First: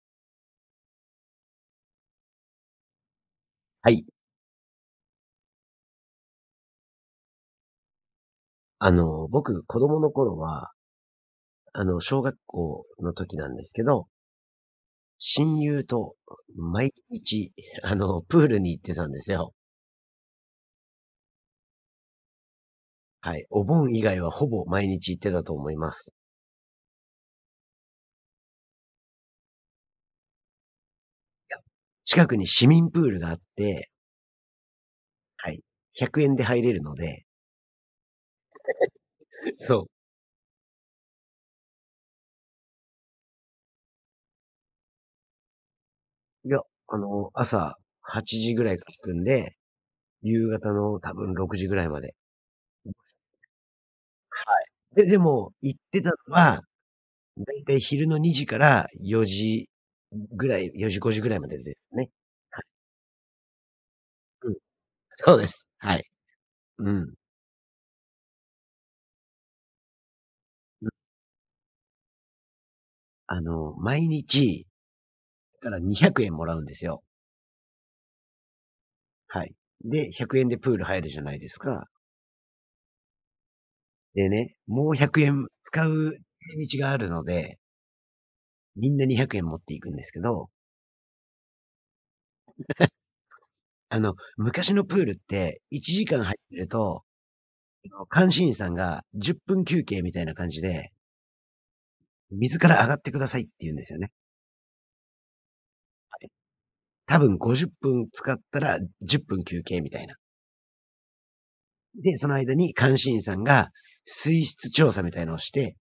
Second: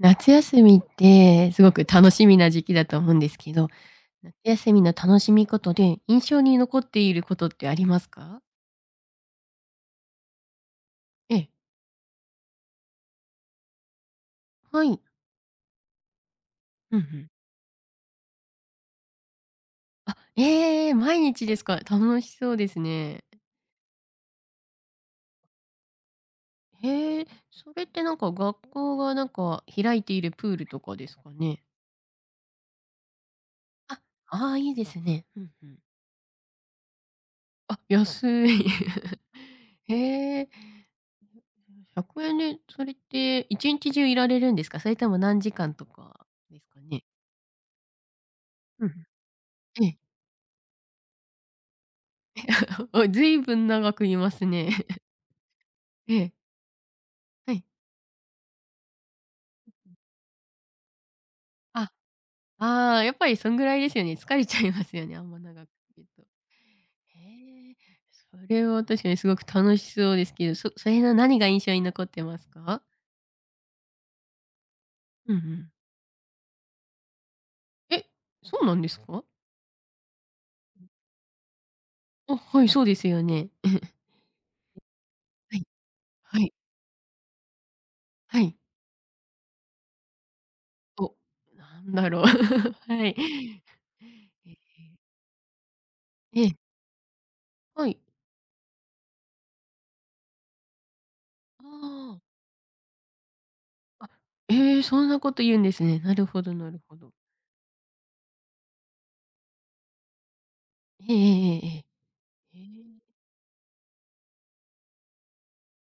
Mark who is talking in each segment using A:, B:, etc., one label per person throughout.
A: 夏休みってすごく楽しみな時期だと思うんですけど、
B: はい。
A: 夏休みの楽しみことで印象に残っていることってありますか？
B: 僕、子供の頃は、
A: ええ、
B: 小学校の時なんですけど、
A: はい。
B: 親友と毎
A: うんうん。
B: 日、プールに行ってたんですよ。
A: あ、ええ、毎日ですか。楽しそうですね。
B: はい。お盆以外はほぼ毎日行ってたと思います。い
A: へえ、それってなんか学校がなんか開いているプールとかですか
B: や、
A: ね？
B: 近くに市民プールがあって、
A: あ、ああ、いいですね。う
B: は
A: ん
B: い。
A: うん。
B: 100円で入れるので、
A: あ、安い。
B: そ
A: へえ。100円でそれって一日中いられるんですか？それとも何時間とか
B: う。い
A: で
B: や、
A: すかね？
B: 朝8時ぐらい
A: う
B: か
A: ん。
B: ら行くんで、
A: ええ。
B: 夕方の多分6時ぐらいまで。
A: お、ずいぶん長くいま
B: は
A: すね。
B: い。でも、行ってた
A: ええ、
B: のは、
A: は
B: だ
A: い。
B: いたい昼の2時から4時ぐらい、4時、5時ぐらいまでで
A: あ、
B: すね。はい。
A: ああ、やっぱりそんぐらいですよね。疲れ
B: うん。
A: ちゃいますよね、あん
B: そ
A: ま
B: うです。
A: 長く
B: は
A: い
B: い。
A: ると。
B: うん。
A: へえ、それは確かにすごく楽しそうですけど、そ
B: う
A: それ
B: ん。
A: の何が印象に残ってますか？
B: 毎日、
A: うんうん。
B: だから200円もらうんですよ。
A: え、そうなんですか？
B: はい。で、100円でプール入るじゃないですか。
A: あ、はい、そうですよね。
B: でね、もう100円
A: はい、はい、
B: 使い道があるので、
A: はい。
B: みんな200円持っていくんですけど、
A: お、なんだろう。はい。え、
B: 昔のプールって1時間入っ
A: ええ
B: てると、
A: はい。
B: 監視員さんが10分休憩みたいな感じで、
A: あ
B: 水から上がってくださいって言うんですよ
A: あ、あ、
B: ね。
A: ええ、そんなこと言うんですね。な
B: は
A: る
B: い。
A: ほどなるほど。
B: 多分50分使ったら10分休憩みたいな。
A: ええええええええ。
B: で、その間に監視員さんが水質調査みたいのをして、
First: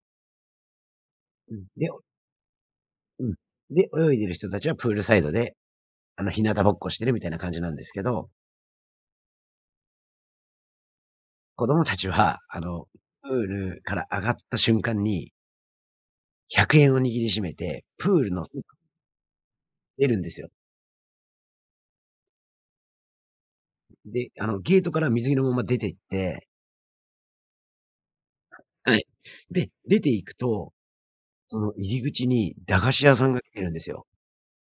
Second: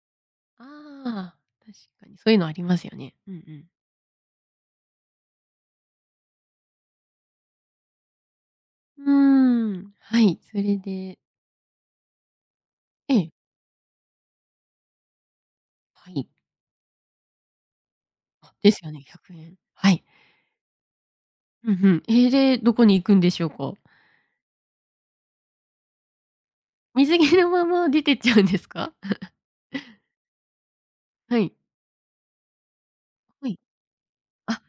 A: ああ、
B: うん。
A: 確
B: で、
A: かにそういうのありますよね。
B: う
A: う
B: ん。
A: ん
B: で、泳いでる人たちはプールサイドで、日向ぼっこしてるみたいな感じなんですけど、
A: うん。うーん、はい、それで
B: 子供たちは、
A: え
B: プ
A: え、
B: ールから上がった瞬間に、
A: はい。
B: 100円を握りしめて、プールの
A: あ、
B: 外
A: ですよね、100円。はい。
B: 出るんですよ。
A: うんうん。ええ、で、どこに行くんでしょうか？
B: で、ゲートから水着のまま出て行って、
A: 水着のまま出てっちゃうんですか？
B: はい。で、出 て行くと、
A: はい。
B: その入り口に駄菓子屋さんが
A: は
B: 来
A: い。
B: てるんですよ。
A: あ、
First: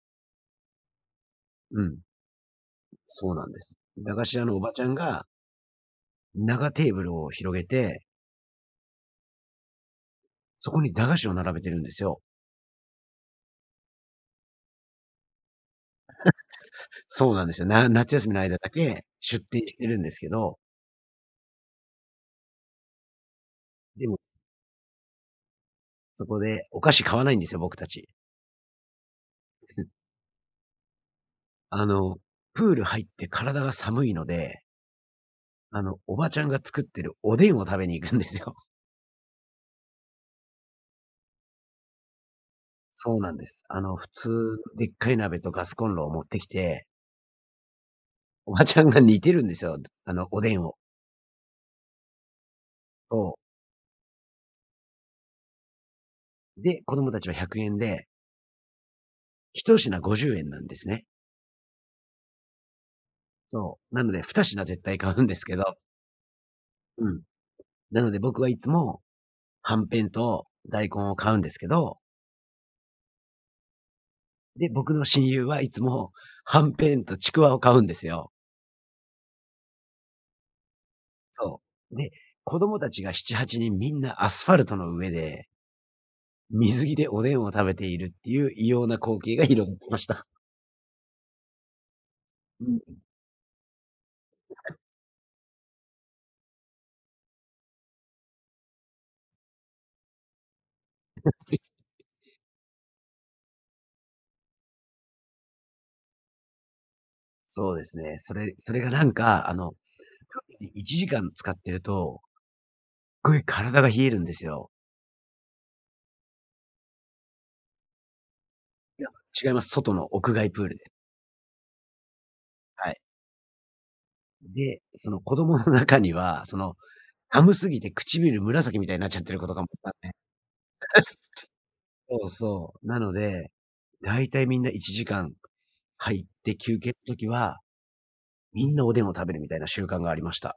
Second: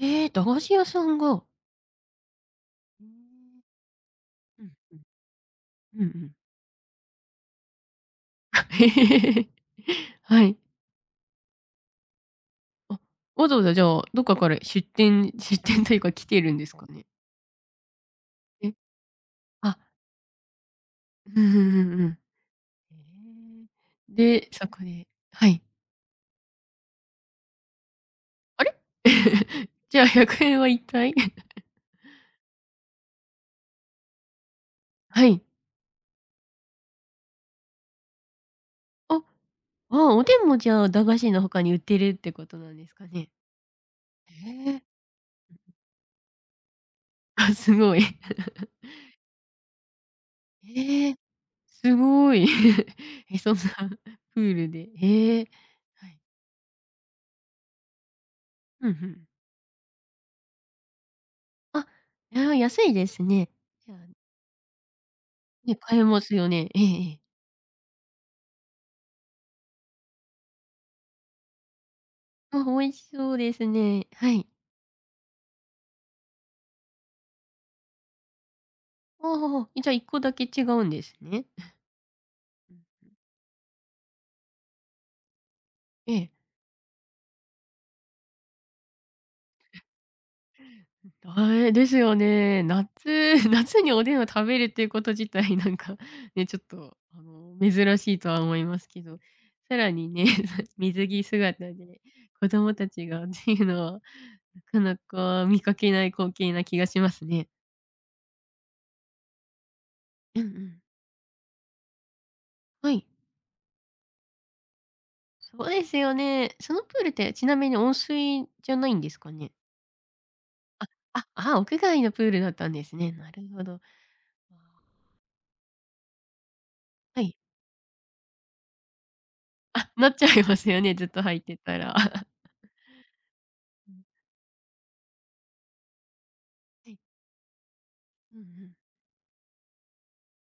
A: ええ、駄菓子屋さんが。
B: うん。
A: うー
B: そうなん
A: ん。
B: です。駄菓子屋のお
A: う
B: ば
A: ん
B: ちゃん
A: うん。
B: が、
A: うんうん。
B: 長テーブルを広げて、
A: はい。
B: そこに駄菓子を並べてるんですよ。
A: あ、わざわざじゃあ、どっかから出店というか来てるんですかね？
B: そうなんですよ。夏休みの間だ
A: え、
B: け出店し
A: あ、
B: てるんですけど、
A: うんうんうんうん。
B: でも、
A: へえ。で、そこではい。
B: そこでお菓子買わないんですよ、僕たち。
A: あれ？じゃあ100円は一体
B: あの、プール入って体が寒いので、
A: はい。
B: おばちゃんが作ってるおでんを食べに行くんですよ。
A: あ、ああおでんもじゃあ、駄菓子の他に売ってるってことなんですか
B: そう
A: ね？
B: なんです。普通、
A: へえ。
B: でっ かい鍋とガスコンロを持ってきて、
A: あ、すごい。
B: おばちゃんが煮てるんですよ。おでん を。
A: ええ、すごい。
B: そ
A: え、
B: う。
A: そんな プールで、ええ。はい。
B: で、子供たちは100円で、
A: うんうん。
B: 1品50円なんですね。
A: あ、いや、安いですね。
B: そ
A: じゃ
B: う。
A: あ、
B: なので、2品絶対買うんですけ
A: ね、
B: ど、
A: 買えますよね。ええ
B: う
A: ええ。
B: ん。なので僕はいつも、はんぺんと大根を買うんですけど、
A: あ、美味しそうですね。はい。
B: で、僕の親友はいつも、はんぺんとちくわを買うんですよ。
A: ああ、じゃあ1個だけ違うんですね。
B: そう。で、子供たちが7、8人みんなアスファルトの上で、
A: ええ。
B: 水着でおでんを食べているっていう異様な光景が広がってました。
A: あえ、ですよね。
B: うん。
A: 夏 夏におでんを食べるっていうこと自体なんか、ね、ちょっと珍しいとは思いますけど、さらにね、水着姿で子供たちがっていうのは、なかなか見かけない光景な気がしますね。
B: そうですね。それがなんか、
A: うんうん。
B: 1時間使ってると、
A: はい。
B: すっごい体が冷えるんですよ。
A: そうですよね。そのプールってちなみに温水じゃないん
B: い
A: で
B: や、
A: すか
B: 違
A: ね？
B: います。外の屋外プールです。
A: あ、ああ屋外のプールだったんで
B: は
A: す
B: い。
A: ね。なるほど。
B: で、その子供の中には、その、
A: はい。
B: 寒すぎて唇紫みたいになっちゃってる子とかもいた
A: あ、
B: ん
A: なっ
B: で。
A: ちゃいますよね、ずっと入ってたら。
B: そうそう。なので、だいたいみんな1時間入って休
A: は
B: 憩
A: い。
B: の時は、
A: うんう
B: み
A: ん。
B: んなおでんを食べるみたいな習慣がありました。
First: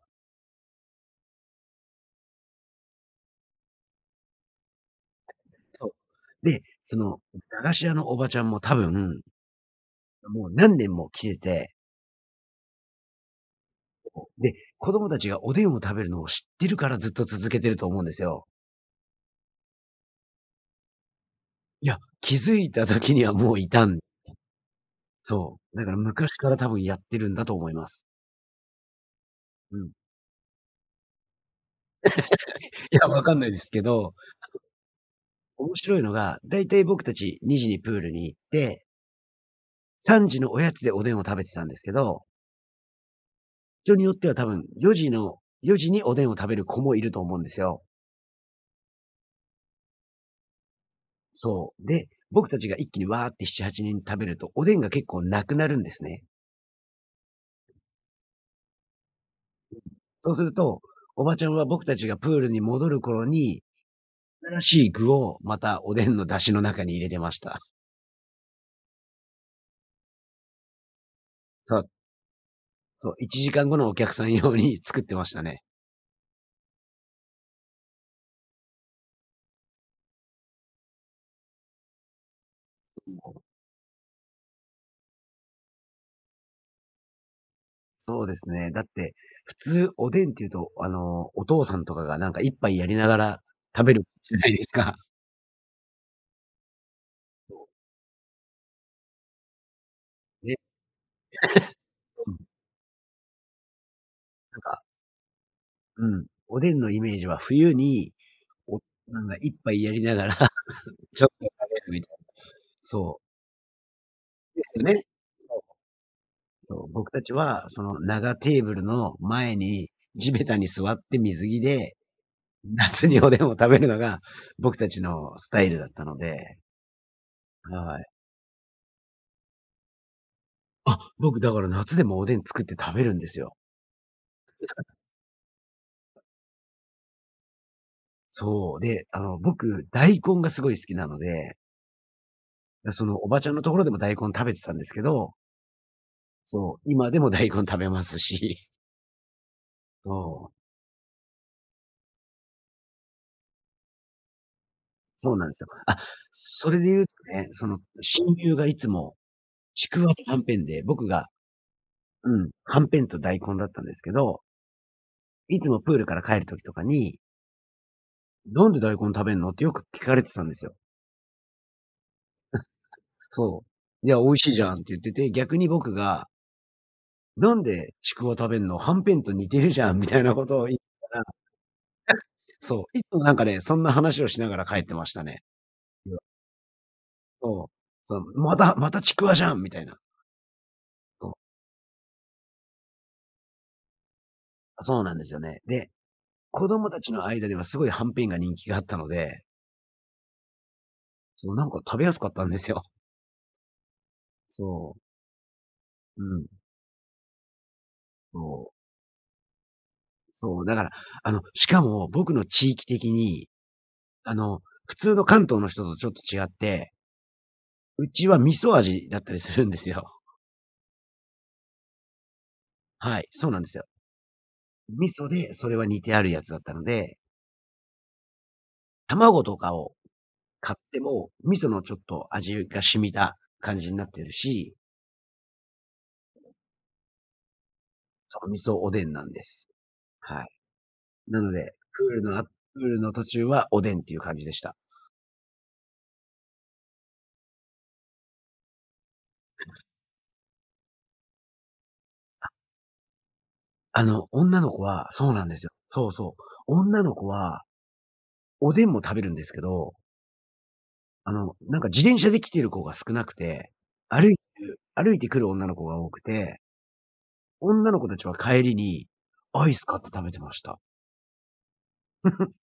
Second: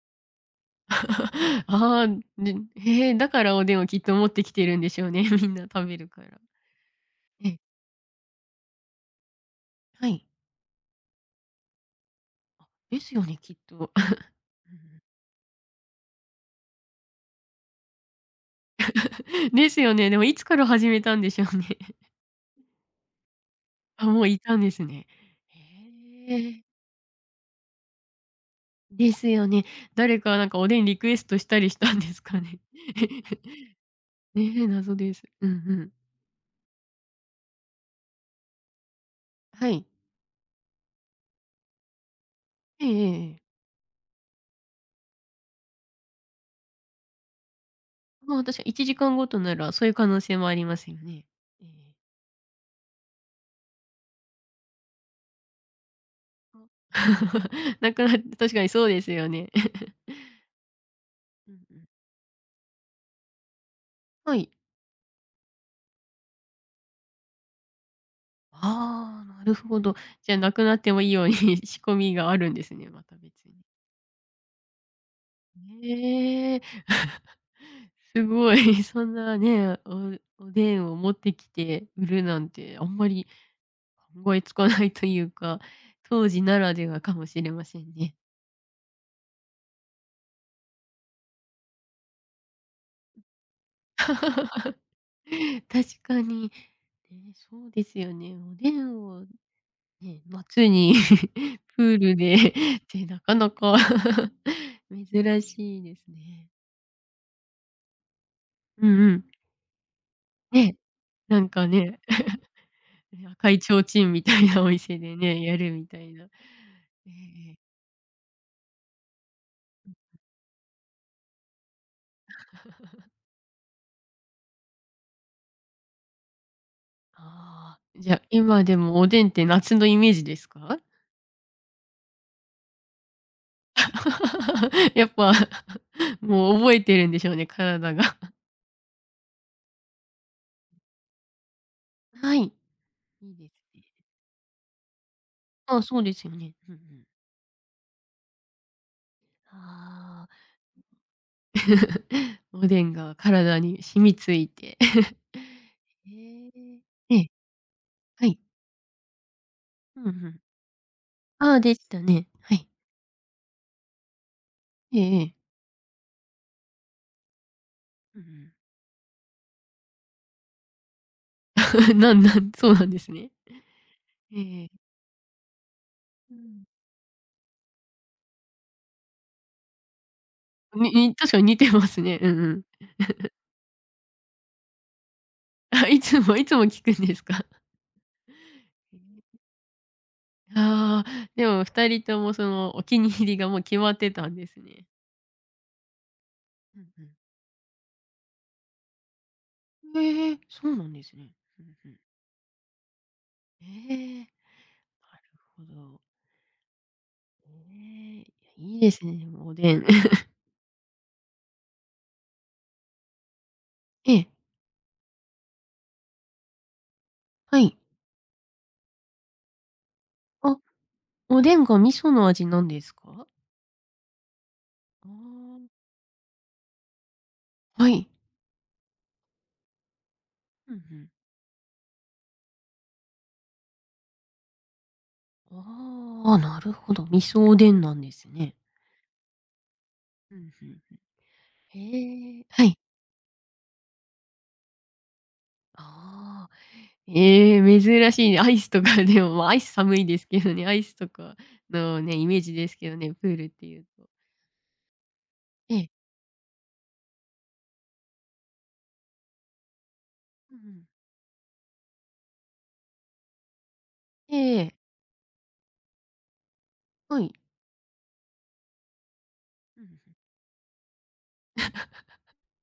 A: ああ、でへえ、だからおでんをきっと持ってきてるんでしょうね、みんな食
B: そ
A: べるから。
B: う。で、その、
A: ええ、
B: 駄菓子屋のおばちゃんも多分、
A: はい。
B: もう何年も来てて、
A: ですよね、きっと。
B: で、子 供たちがおでんを食べるのを知ってるからずっと続けてると思うんですよ。
A: ですよね、でもいつから始めたんでしょうね。
B: いや、気づいた時にはもういた
A: あ、もういたんですね。へ
B: そう。だから昔から
A: え、
B: 多分やってるんだと思います。
A: ですよね。
B: うん。
A: 誰かなんかおでんリクエストしたりしたんですかね。
B: いや、わかん ないですけど、
A: ねえ、謎です。うんう
B: 面
A: ん。
B: 白いのが、だいたい僕たち2時にプールに行って、
A: はい。
B: 3時のおやつでおでんを食べてたんですけど、
A: ええええ
B: 人によっては多分4時におでんを食べる子もいると思うんですよ。
A: まあ、確か1時間ごとなら、そういう可能性もありますよね。え
B: そう。
A: え
B: で、僕たちが一気にわーって7、8人食べると、おでんが結構なくなるんですね。
A: なくな確かにそうですよね。
B: そうすると、おばちゃ
A: う
B: ん
A: ん
B: は
A: うん。
B: 僕たちがプールに戻る頃に、
A: はい。
B: 新しい具をまたおでんの出汁の中に入れてました。
A: ああ、なるほど。じゃ、なくなってもいいように
B: そ
A: 仕
B: う、
A: 込みがあるんですね、ま
B: そ
A: た
B: う、1
A: 別
B: 時
A: に。
B: 間後のお客さん用に作ってましたね。
A: ええ すごい、そんなね、おでんを持ってきて売るなんてあんまり考えつかないというか、当時ならではかもしれませんね。
B: そうですね。だって、普通おでんっていうと、お父さんとかがなんか一杯やりながら食べるじゃないです
A: 確
B: か。
A: かに。ね、
B: そ
A: そうですよね。おでんをね、
B: う。ね、
A: 夏に プール
B: う
A: で
B: ん、
A: ってなかなか
B: なんか、
A: 珍しいです
B: うん、
A: ね。
B: おでんのイメージは冬に、お
A: うんう
B: な
A: ん。
B: んか一杯やりながら
A: ね、
B: ちょっと
A: な
B: 食べ
A: んか
B: る
A: ね、
B: みたい な。そう。
A: 赤い提灯みたいな
B: で
A: お
B: すよ
A: 店
B: ね。
A: でね、や
B: そ
A: る
B: う。
A: みたいな。
B: そう、
A: え
B: 僕たち
A: え
B: は、その長テーブルの前に地べたに座って水着で、夏におでんを食べるのが僕たちのスタイルだったので、
A: ああ
B: は
A: ー
B: い。
A: じゃ、今でもおでんって夏のイメージですか？
B: あ、僕だから夏でもおでん作って食べるんですよ。
A: やっぱ、もう覚えてるんでしょうね、体が。
B: そう。で、僕、大根がすごい好きなので、
A: はい。
B: そのお
A: いい
B: ばち
A: です
B: ゃんのとこ
A: ね。
B: ろでも大根食べてたんですけど、
A: あそうですよね。うんう
B: そう、
A: ん。
B: 今でも大根食べますし、
A: ああ。
B: そう、
A: おでんが体に染み付いて。
B: そうなんですよ。あ、
A: へえ。
B: それで言うと
A: ええ、
B: ね、その、親
A: はい。
B: 友がいつもち
A: うん
B: く
A: う
B: わとは
A: ん。
B: んぺんで、僕が
A: ああ、でしたね。
B: うん、
A: はい。
B: はんぺんと大根だったんですけど、
A: ええええ。
B: いつもプールから帰る時とかに、
A: うんうん。
B: 「なんで大根食べんの？」ってよく聞かれてたんですよ。
A: なんなんそうなんですね。
B: そう。「いや、美
A: え
B: 味しいじ
A: え。
B: ゃん」って言ってて、逆に僕が
A: うん。
B: 「なんでちくわ食べんの？はんぺんと似てるじゃん」みたいなことを言った
A: 確かに似てますね。うんうん。
B: そう、いつもなんかね、そんな話をしながら帰ってましたね。
A: あ、いつもいつも聞くんですか？
B: そう。そう、またまたちくわじ ゃんみたいな。
A: ああー、
B: そう、
A: でも2人ともそのお気に入りがもう決まってたんですね。
B: そうなんですよね。で、子
A: うん
B: 供た
A: うん。
B: ちの間ではすごいはんぺんが人気があったので、
A: ええ、そうなんですね。
B: そう、
A: う
B: なん
A: ん
B: か
A: うん。
B: 食べやすかったんですよ。
A: ええ、なる
B: そ
A: ほど。
B: う、うん、
A: ええ、
B: そう、
A: いいですね、でもおでん。
B: そう、だから、しかも僕の地域的に、
A: ええ、
B: 普通の関東の人とちょっと違って、
A: はい。
B: うちは味噌味だったりするんですよ。
A: あ、おでんが味噌の味なんです
B: は
A: か？
B: い、そうなんですよ。味噌で
A: あ
B: それは似てあるやつだったので、
A: ーはい。
B: 卵とかを
A: うん
B: 買
A: う
B: って
A: ん。
B: も、味噌のちょっと味が染みた感じになってるし、
A: ああ、なるほど。味噌おでんなんです
B: その
A: ね。
B: 味噌おでんなんです。
A: うん
B: はい。
A: うん。
B: なので、
A: へえ、
B: プ
A: はい。
B: ールの途中はおでんっていう感じでした。
A: ああ、ええ、珍しいね。アイスとかでも、ま、アイス寒いですけどね、アイスとかのね、イメージですけどね、プールっていうと。
B: 女の子はそうなんですよ。
A: ええ。
B: そうそう。女の子はおでんも食べるんですけど、
A: うんうん。
B: なんか自転車で来てる子が少なくて、
A: ええええ。
B: 歩いてくる女の子が多くて、
A: はい。
B: 女の子たちは帰りにアイ
A: う
B: ス
A: ん。
B: 買って食べてました。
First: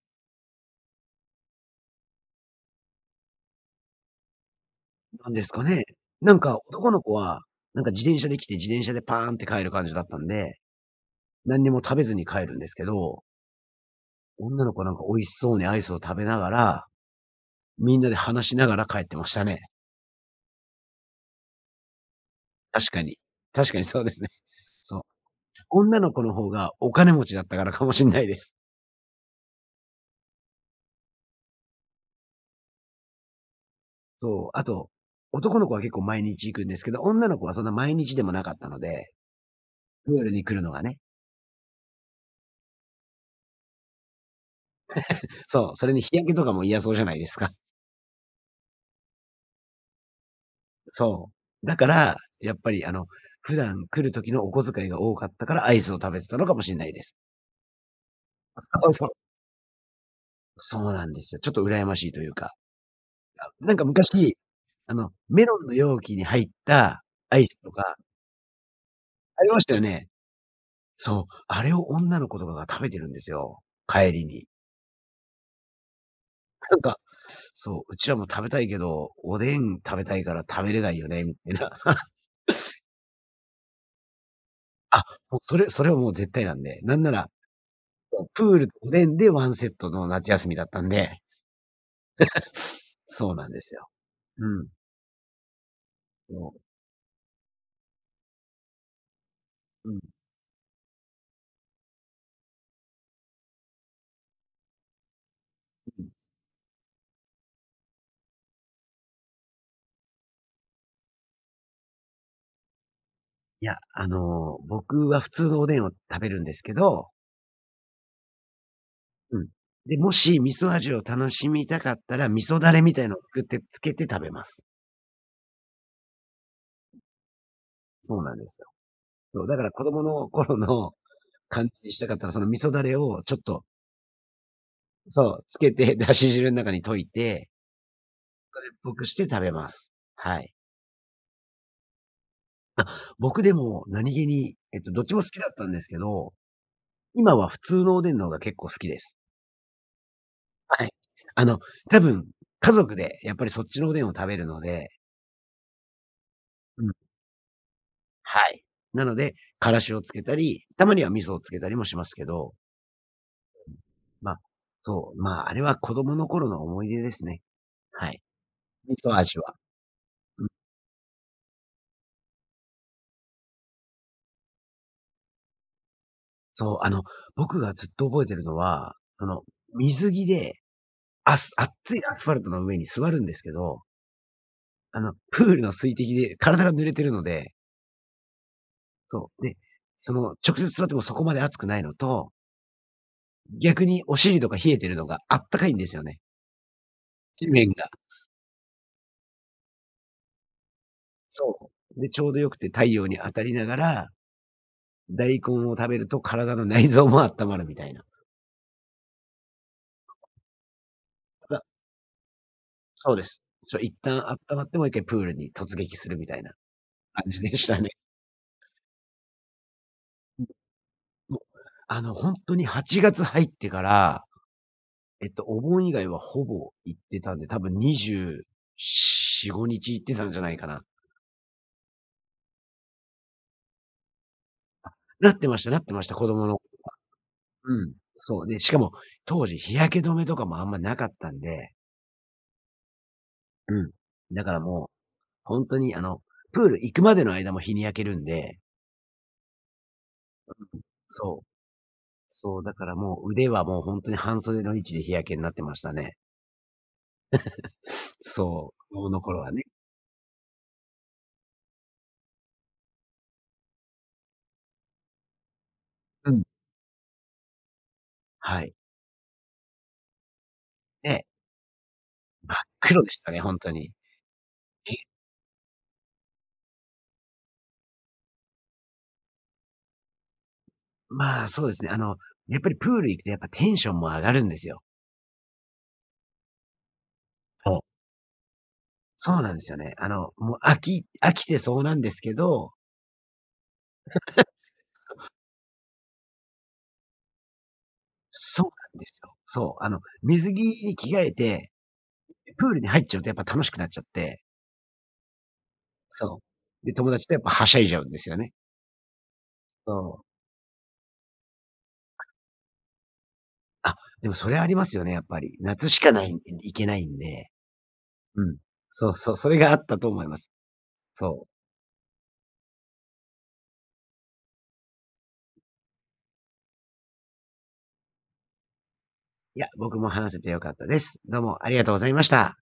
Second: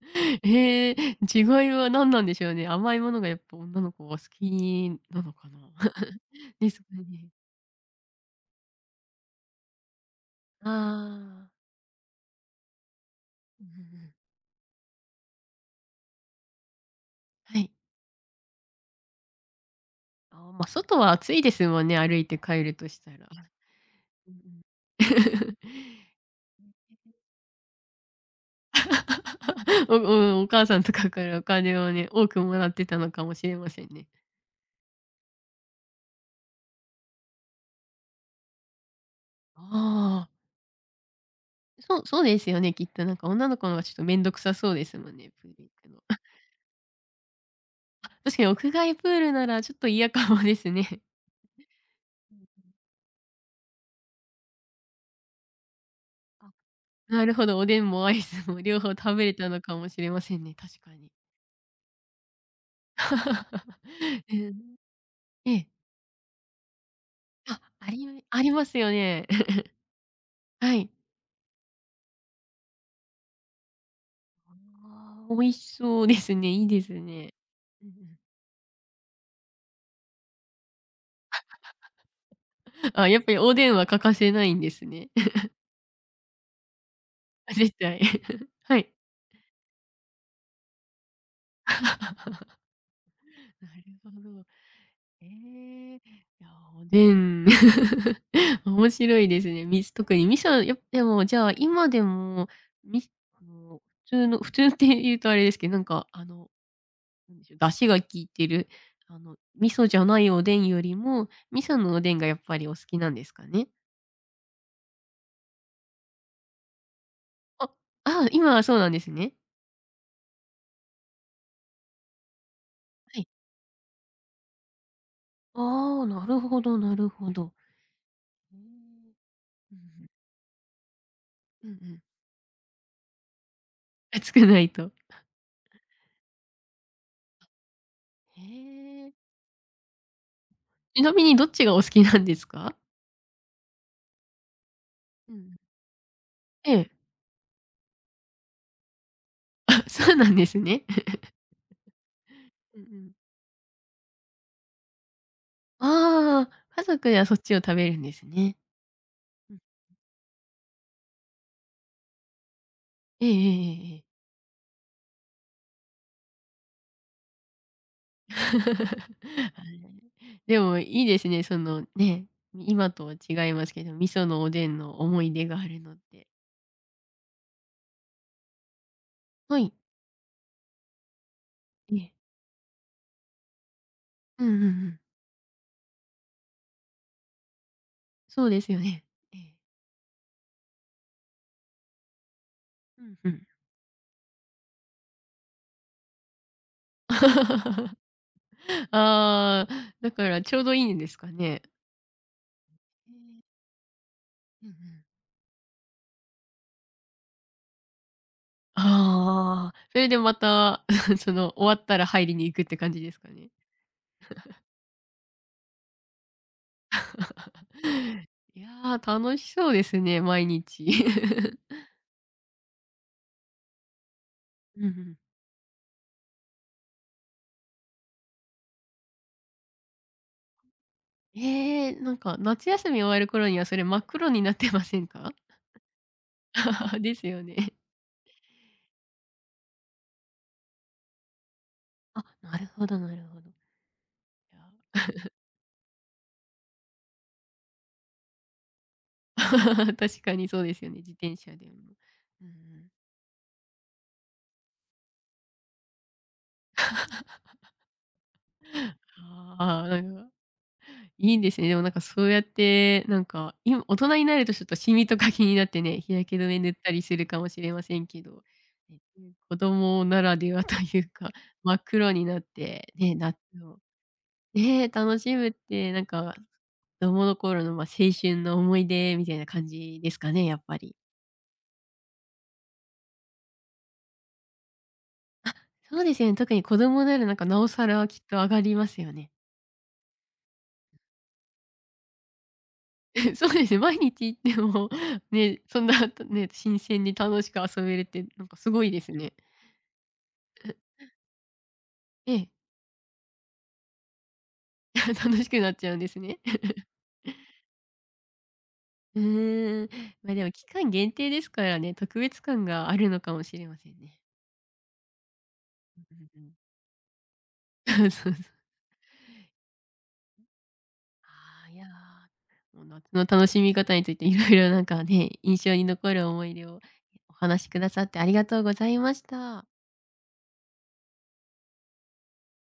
A: へえ、違いは何なんでしょうね。甘いものがやっぱ女の子は好きな
B: な
A: の
B: んで
A: か
B: す
A: な。
B: かね。なんか
A: です
B: 男
A: か
B: の子
A: ね。
B: は、なんか自転車で来て、自転車でパーンって帰る感じだったんで、
A: あ
B: 何
A: あ。
B: にも食べずに帰るんですけど、
A: うんうんうん。
B: 女の子なんか美味しそうにアイスを食べながら、
A: はい。
B: みんなで話しながら帰ってましたね。
A: ああ、ま、外は暑いですもんね、歩いて帰る
B: 確
A: とし
B: か
A: たら。
B: に。確かにそうですね。
A: うんうん
B: そう。女の子の方がお金持ちだったからかもしんないです。
A: お。お母さんとかからお金をね、多くもらってたのかもしれませんね。
B: そう。あと、男の子は結構毎日行くんですけど、女の子はそんな毎日でもなかったので、プー
A: ああ、
B: ルに来るのがね。
A: そうそうですよね、きっとなんか女の子のはちょっと面倒くさそうですもんね、プール
B: そ
A: 行
B: う、そ
A: く
B: れ
A: の。
B: に日 焼けとかも嫌そうじゃないですか。
A: あ、確かに屋外プールならちょっと嫌かもですね。
B: そう。だから、
A: うん、
B: やっぱり普段来る時のお小遣いが多かったからアイスを食べてたの
A: あ。
B: かもしんないで す。
A: なるほど、おでんもアイスも両
B: そ
A: 方
B: うそう。
A: 食べれたのかもしれませんね、確
B: そ
A: か
B: うな
A: に。
B: んですよ。ちょっと羨ましいというか。あ、なんか
A: え
B: 昔、
A: ー
B: メ
A: え
B: ロ
A: え。
B: ンの容器に入ったアイ
A: あ、
B: スとか、
A: ありますよね。
B: ありまし たよね。
A: はい。
B: そう、あれを女の子とかが食べてるんですよ、帰りに。
A: あー美味しそうですね、いい
B: なん
A: です
B: か、
A: ね。
B: そう、
A: うんう
B: うちら
A: ん。
B: も食べたいけど、おでん食べたいから食べれないよねみたいな。
A: あ、やっぱりおでんは欠かせないんです
B: あ、
A: ね。
B: もう それはもう絶対なんで、なんなら
A: 絶対。
B: そう、プー ルと
A: は
B: お
A: い。
B: でんでワンセットの夏休みだったんで、そうなんで
A: な
B: すよ。
A: るほど。
B: うん。
A: ええ、いや、
B: そ
A: おでん、面白いですね。
B: う、うん。
A: 特に味噌、やっでも、じゃあ、今でも、み普通の 普通って言うとあれですけど、なんか、なんでしょう、出汁が効いてる、味噌じゃないおでんよりも、味噌のおでんがやっぱりお好きなんですか
B: い
A: ね？
B: や、僕は普通のおでんを食べるんですけど、
A: あ、ああ今はそうなんですね。
B: うん。で、もし味噌味を楽しみたかったら、味噌だれみたいのを
A: はい。
B: 作ってつけて食べます。
A: ああ、なるほどなるほど。
B: そうなんですよ。そう、だから
A: う
B: 子供
A: ん。
B: の頃の感
A: うん
B: じ
A: う
B: にし
A: ん。
B: たか ったら、その味噌だれをちょっと、
A: 熱くないと。
B: そう、つけて、だし汁ん中に溶いて、
A: へ
B: 僕
A: え。
B: して食べます。はい。
A: ちなみにどっちがお好きなんですか？
B: 僕でも何気に、どっちも好
A: う
B: きだっ
A: ん。
B: たんですけど
A: ええ。
B: 今は普通のおでんの方が結構好きです。
A: あ、そうなんですね。
B: はい。あの、多分、家
A: うんう
B: 族
A: ん。
B: でやっぱりそっちのおでんを食べるので、
A: ああ、家
B: うん。
A: 族ではそっちを食べるんです
B: は
A: ね。
B: い。なので、
A: うん。
B: からしをつけたり、たまには味噌をつけたりもしますけど、
A: ええええええええ。
B: まあ、そう、まあ、あれは子供の頃の思い出ですね。はい。味 噌味は。
A: あれ、
B: うん。
A: でもいいですね、そのね、今とは違いますけど、味噌のおでんの思い出があるのって。
B: そう、僕がずっと覚えてるのは、その、
A: はい。
B: 水着で、
A: え
B: 熱い
A: え。
B: アスファルトの上に座るんですけど、
A: うんうんうん。
B: プールの水滴で体が濡れてるので
A: そうですよね。
B: そ
A: え
B: う。
A: え。
B: で、その、直接座ってもそこまで熱くないのと、
A: うんうん。
B: 逆にお尻とか冷えてるのがあったかいんですよね、地面が。
A: ああ、だからちょうどいいんですかね？
B: そう。で、ちょうど良くて太陽に当たりながら、
A: うんうん。
B: 大根を食べると体の内臓も温まるみたいな。
A: ああ、それでまた その、
B: あ、
A: 終わったら入りに行くって感じで
B: そう
A: す
B: で
A: か
B: す。
A: ね？
B: そう、一旦温まってもう1プールに突撃するみたいな感じでしたね。
A: いやー、楽しそうですね、
B: う
A: 毎
B: ん、
A: 日。
B: もう、ほんとに8月入ってから、
A: うんうん。
B: お盆以外はほぼ行ってたんで、多分24、5日行ってたんじゃないかな。
A: えーなんか夏休み終わる頃にはそれ真っ黒になってませんか？
B: なってましたなってました、子供の
A: ですよね。
B: うん。そう。で、しかも、当時日焼け止めとかもあんまなかったんで、
A: あ、なるほどなるほど。
B: うん。だか
A: い
B: らもう、
A: や
B: 本当にプール行くまでの間も日に焼けるんで、
A: 確かにそうですよね、自転
B: そう。
A: 車でも。うんう
B: そう、だか
A: ん。
B: らもう腕はもう本当に半袖の位置で日焼けになってましたね。そう、子供の頃はね。
A: ああ、なんかいいんですね。でもなんかそうやって、なんか、今大人になるとちょっとシミとか気になってね、日焼
B: う
A: け
B: ん。
A: 止め塗ったりするかもしれませんけど、
B: はい。
A: ね、子供ならではという
B: で、
A: か、真っ黒になっ
B: 真っ
A: て、
B: 黒で
A: ね、
B: した
A: 夏
B: ね、本当
A: を、
B: に。
A: ね、
B: え、
A: 楽しむって、なんか、子供の頃の、ま、青春の思い出みたいな感じですかね、やっぱり。
B: まあ、そうですね。やっぱりプール行くとやっぱテンションも上がるんですよ。
A: そうですよね、特に子供ならなんかなお
B: そ
A: さ
B: う。
A: らきっと上がりますよね。
B: そうなんですよね。もう飽き飽きてそうなんですけど
A: そうですね、毎日行っても、ね、そんな、ね、新鮮に楽しく遊べるってなんか
B: そ
A: す
B: う
A: ごい
B: な
A: で
B: んで
A: す
B: す
A: ね。
B: よ。そう。水着に着替えて、
A: ええ。
B: プールに入っちゃうとやっぱ楽しくなっちゃって、
A: 楽しくなっちゃうんですね。
B: そう。で、友達と やっぱはしゃいじゃうんですよね。
A: うーん。
B: そう。
A: ま、でも期間限定ですからね、特別感があるのかもしれませ
B: あ、
A: んね。
B: でもそれありますよね、やっぱり。夏
A: う
B: しか
A: ん
B: ない
A: うんうん
B: い けないんで。
A: そうそう。
B: うん。そうそう、それがあったと思います。そう。
A: ああ、いやー、もう夏の楽しみ方についていろいろなんかね、印象に残る思い出をお話しくださってありがとうございまし
B: い
A: た。
B: や、僕も話せて良かったです。どうもありがとうございました。